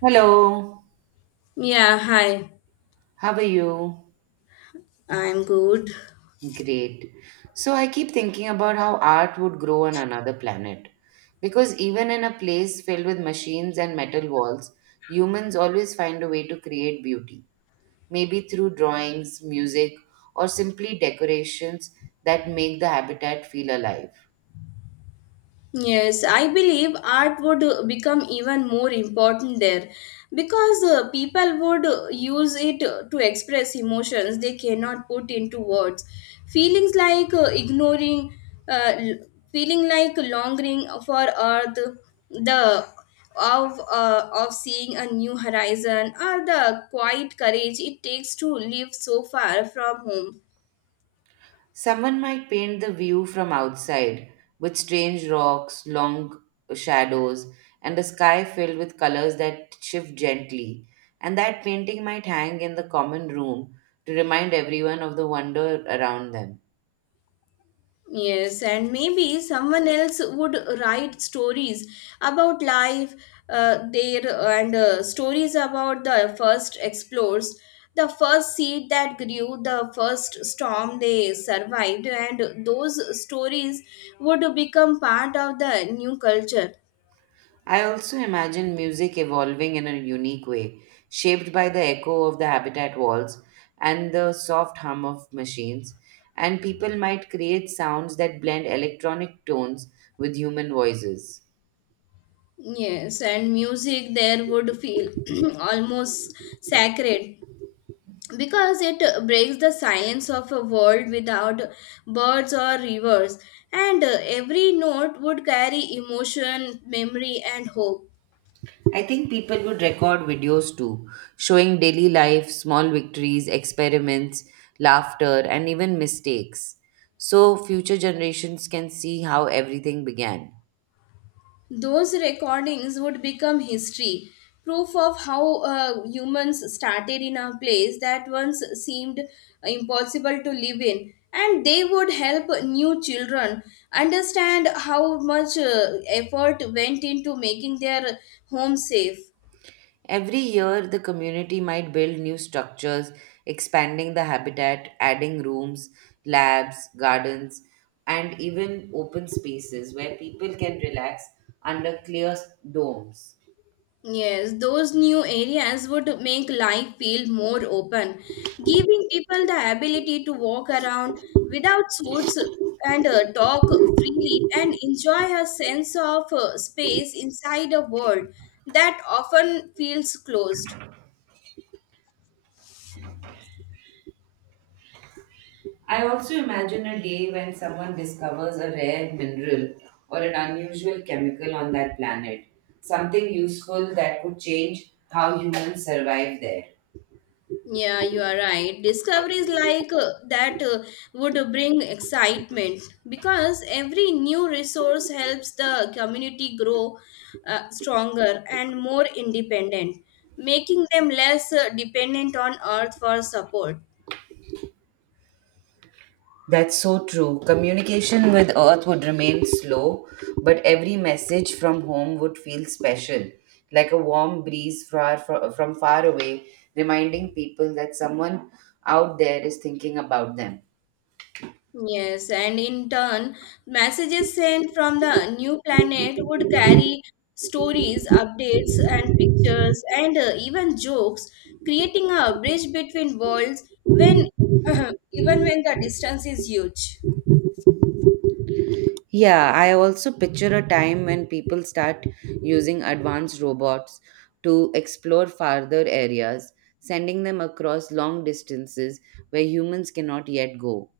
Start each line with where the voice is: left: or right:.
right: Hello,
left: Yeah, hi.
right: how are you?
left: I'm good.
right: Great. So I keep thinking about how art would grow on another planet. Because even in a place filled with machines and metal walls, humans always find a way to create beauty. Maybe through drawings, music, or simply decorations that make the habitat feel alive.
left: Yes, I believe art would become even more important there because people would use it to express emotions they cannot put into words. Feelings like ignoring, uh, l- feeling like longing for earth, the of of seeing a new horizon, or the quiet courage it takes to live so far from home.
right: Someone might paint the view from outside with strange rocks, long shadows, and a sky filled with colors that shift gently. And that painting might hang in the common room to remind everyone of the wonder around them.
left: Yes, and maybe someone else would write stories about life, their and stories about the first explorers, the first seed that grew, the first storm they survived, and those stories would become part of the new culture.
right: I also imagine music evolving in a unique way, shaped by the echo of the habitat walls and the soft hum of machines. And people might create sounds that blend electronic tones with human voices.
left: Yes, and music there would feel almost sacred because it breaks the silence of a world without birds or rivers and every note would carry emotion memory and hope.
right: I think people would record videos too, showing daily life, small victories, experiments, laughter, and even mistakes. So future generations can see how everything began.
left: Those recordings would become history, proof of how humans started in a place that once seemed impossible to live in, and they would help new children understand how much effort went into making their home safe.
right: Every year, the community might build new structures, expanding the habitat, adding rooms, labs, gardens, and even open spaces where people can relax under clear domes.
left: Yes, those new areas would make life feel more open, giving people the ability to walk around without suits and talk freely and enjoy a sense of space inside a world that often feels closed.
right: I also imagine a day when someone discovers a rare mineral or an unusual chemical on that planet, something useful that could change how humans survive there.
left: Yeah, you are right. Discoveries like that would bring excitement because every new resource helps the community grow stronger and more independent, making them less dependent on Earth for support.
right: That's so true. Communication with Earth would remain slow, but every message from home would feel special, like a warm breeze far, from far away, reminding people that someone out there is thinking about them.
left: Yes, and in turn, messages sent from the new planet would carry stories, updates, and pictures, and even jokes, creating a bridge between worlds when even when the distance is huge.
right: Yeah, I also picture a time when people start using advanced robots to explore farther areas, sending them across long distances where humans cannot yet go.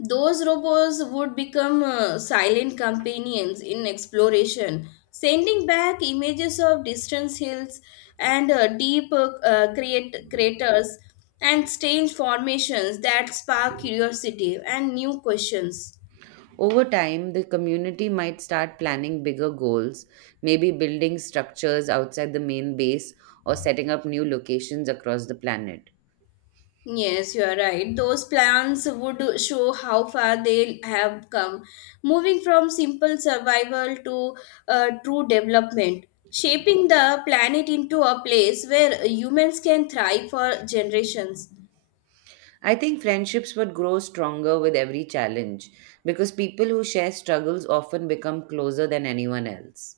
left: Those robots would become silent companions in exploration, sending back images of distant hills and craters and strange formations that spark curiosity and new questions.
right: Over time, the community might start planning bigger goals, maybe building structures outside the main base or setting up new locations across the planet.
left: Yes, you are right. Those plans would show how far they have come, moving from simple survival to true development, shaping the planet into a place where humans can thrive for generations.
right: I think friendships would grow stronger with every challenge because people who share struggles often become closer than anyone else.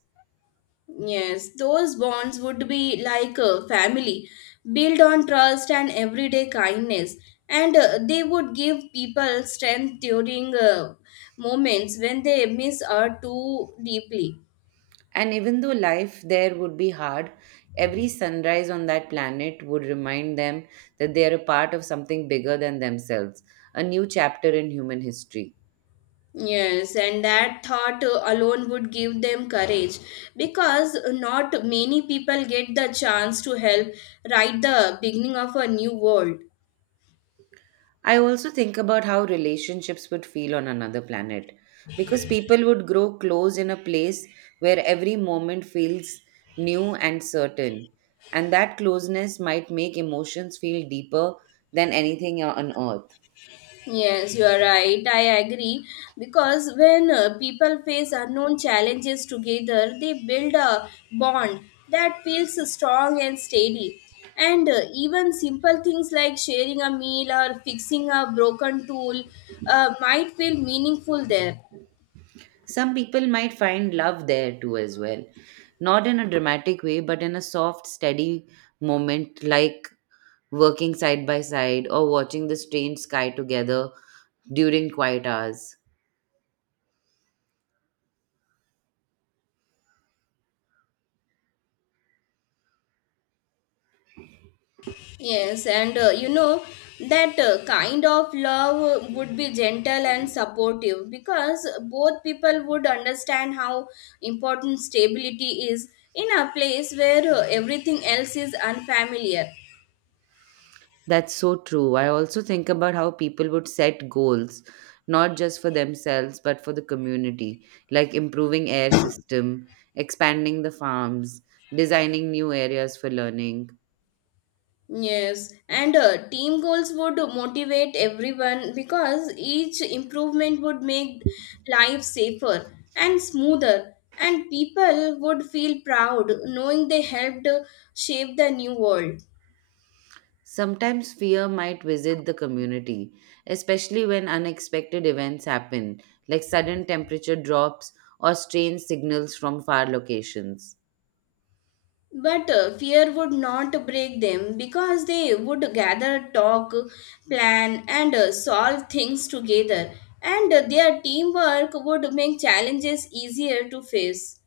left: Yes, those bonds would be like a family, built on trust and everyday kindness, and they would give people strength during moments when they miss out too deeply.
right: And even though life there would be hard, every sunrise on that planet would remind them that they are a part of something bigger than themselves, a new chapter in human history.
left: Yes, and that thought alone would give them courage because not many people get the chance to help write the beginning of a new world.
right: I also think about how relationships would feel on another planet because people would grow close in a place where every moment feels new and certain. And that closeness might make emotions feel deeper than anything on earth.
left: Yes, you are right. I agree because when people face unknown challenges together, they build a bond that feels strong and steady. And even simple things like sharing a meal or fixing a broken tool might feel meaningful there.
right: Some people might find love there too, as well. Not in a dramatic way, but in a soft, steady moment, like working side by side or watching the strange sky together during quiet hours.
left: Yes, and you know that kind of love would be gentle and supportive because both people would understand how important stability is in a place where everything else is unfamiliar.
right: That's so true. I also think about how people would set goals, not just for themselves, but for the community, like improving air system, expanding the farms, designing new areas for learning.
left: Yes, and team goals would motivate everyone because each improvement would make life safer and smoother, and people would feel proud knowing they helped shape the new world.
right: Sometimes fear might visit the community, especially when unexpected events happen, like sudden temperature drops or strange signals from far locations.
left: But fear would not break them because they would gather, talk, plan, and solve things together. And their teamwork would make challenges easier to face.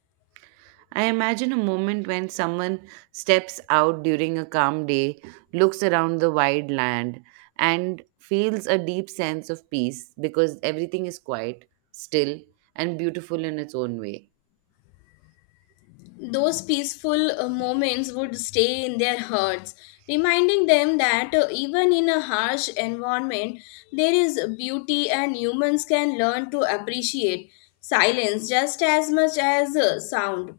right: I imagine a moment when someone steps out during a calm day, looks around the wide land, and feels a deep sense of peace because everything is quiet, still, and beautiful in its own way.
left: Those peaceful moments would stay in their hearts, reminding them that even in a harsh environment, there is beauty and humans can learn to appreciate silence just as much as sound.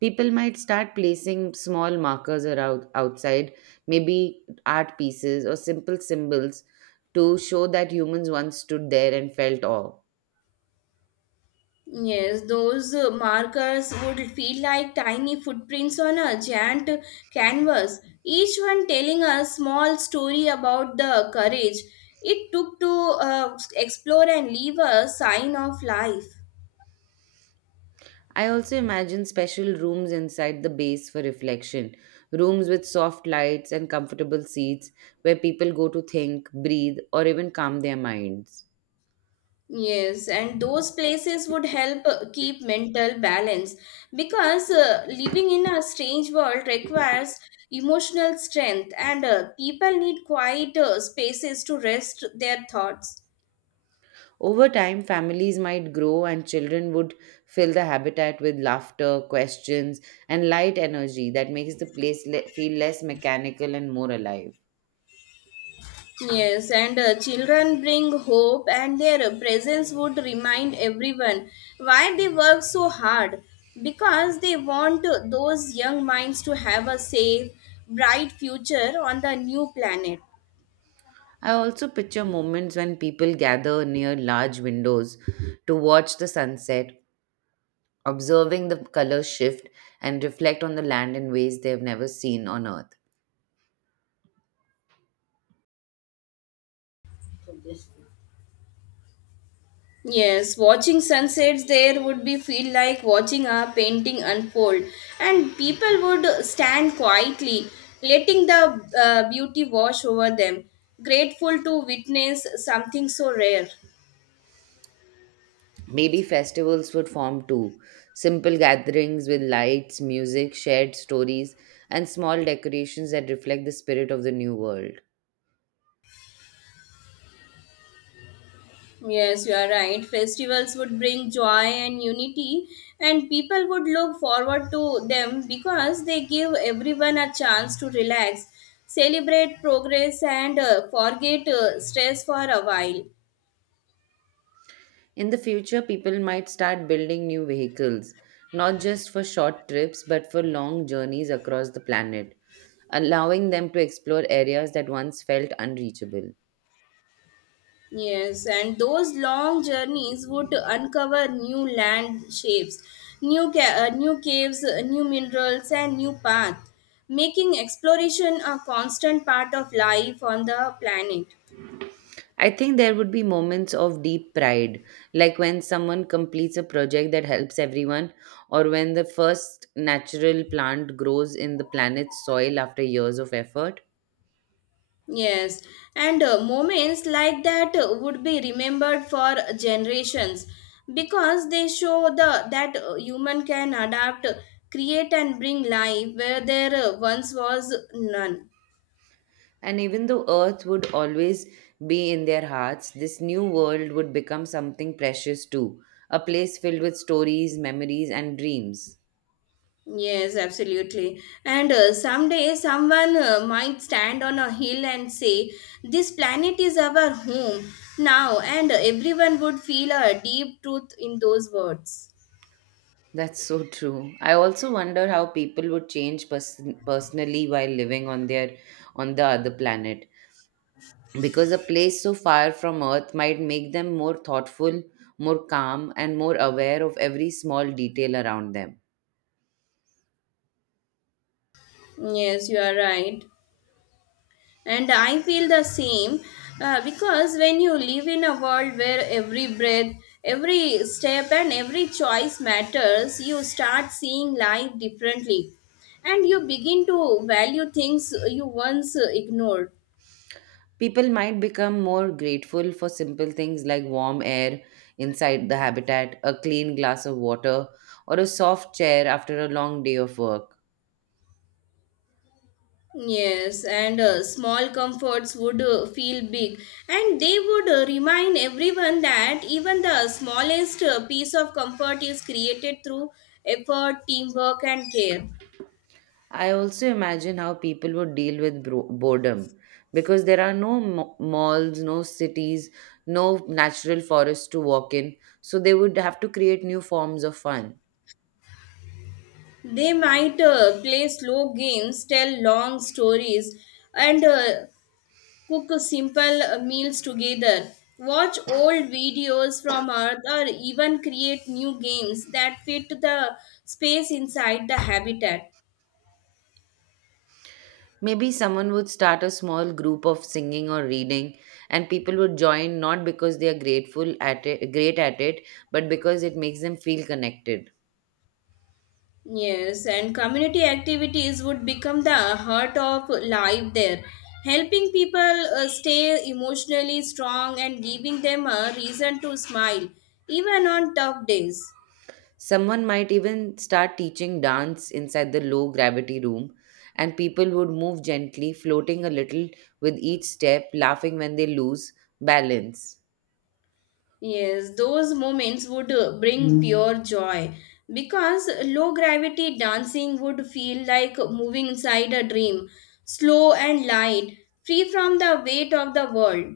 right: People might start placing small markers around outside, maybe art pieces or simple symbols to show that humans once stood there and felt awe.
left: Yes, those markers would feel like tiny footprints on a giant canvas, each one telling a small story about the courage it took to explore and leave a sign of life.
right: I also imagine special rooms inside the base for reflection, rooms with soft lights and comfortable seats where people go to think, breathe, or even calm their minds.
left: Yes, and those places would help keep mental balance because living in a strange world requires emotional strength, and people need quiet spaces to rest their thoughts.
right: Over time, families might grow and children would fill the habitat with laughter, questions, and light energy that makes the place feel less mechanical and more alive.
left: Yes, and children bring hope, and their presence would remind everyone why they work so hard because they want those young minds to have a safe, bright future on the new planet.
right: I also picture moments when people gather near large windows to watch the sunset, observing the color shift, and reflect on the land in ways they've never seen on earth.
left: Yes, watching sunsets there would be feel like watching a painting unfold, and people would stand quietly, letting the beauty wash over them, grateful to witness something so rare.
right: Maybe festivals would form too simple gatherings with lights, music, shared stories, and small decorations that reflect the spirit of the new world.
left: Yes, you are right. Festivals would bring joy and unity, and people would look forward to them because they give everyone a chance to relax, celebrate progress, and forget stress for a while.
right: In the future, people might start building new vehicles, not just for short trips but for long journeys across the planet, allowing them to explore areas that once felt unreachable.
left: Yes, and those long journeys would uncover new land shapes, new caves, new minerals, and new paths, making exploration a constant part of life on the planet.
right: I think there would be moments of deep pride, like when someone completes a project that helps everyone, or when the first natural plant grows in the planet's soil after years of effort.
left: Yes, and moments like that would be remembered for generations because they show the that human can adapt, create and bring life where there once was none.
right: And even though Earth would always be in their hearts, this new world would become something precious too a place filled with stories, memories, and dreams.
left: Yes, absolutely. And someday someone might stand on a hill and say, "This planet is our home now," and everyone would feel a deep truth in those words.
right: That's so true. I also wonder how people would change personally while living on their on the other planet because a place so far from earth might make them more thoughtful, more calm, and more aware of every small detail around them.
left: Yes, you are right. And I feel the same because when you live in a world where every breath, every step, and every choice matters, you start seeing life differently and you begin to value things you once ignored.
right: People might become more grateful for simple things like warm air inside the habitat, a clean glass of water, or a soft chair after a long day of work.
left: Yes, and small comforts would feel big, and they would remind everyone that even the smallest piece of comfort is created through effort, teamwork, and care.
right: I also imagine how people would deal with boredom because there are no malls, no cities, no natural forests to walk in, so they would have to create new forms of fun.
left: They might play slow games, tell long stories, and cook simple meals together. Watch old videos from Earth or even create new games that fit the space inside the habitat.
right: Maybe someone would start a small group of singing or reading, and people would join not because they are great at it, but because it makes them feel connected.
left: Yes, and community activities would become the heart of life there, helping people stay emotionally strong and giving them a reason to smile, even on tough days.
right: Someone might even start teaching dance inside the low gravity room, and people would move gently, floating a little with each step, laughing when they lose balance.
left: Yes, those moments would bring pure joy because low gravity dancing would feel like moving inside a dream, slow and light, free from the weight of the world.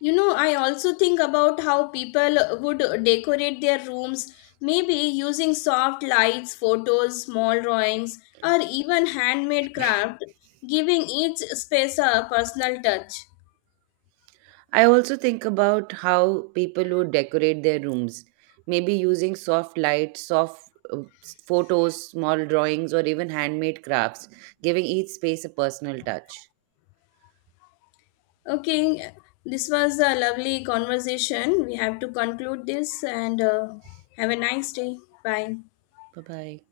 left: You know, I also think about how people would decorate their rooms, maybe using soft lights, photos, small drawings, or even handmade craft, giving each space a personal touch.
right: I also think about how people who decorate their rooms, maybe using soft lights, soft photos, small drawings, or even handmade crafts, giving each space a personal touch.
left: Okay, this was a lovely conversation. We have to conclude this and have a nice day. Bye.
right: Bye bye.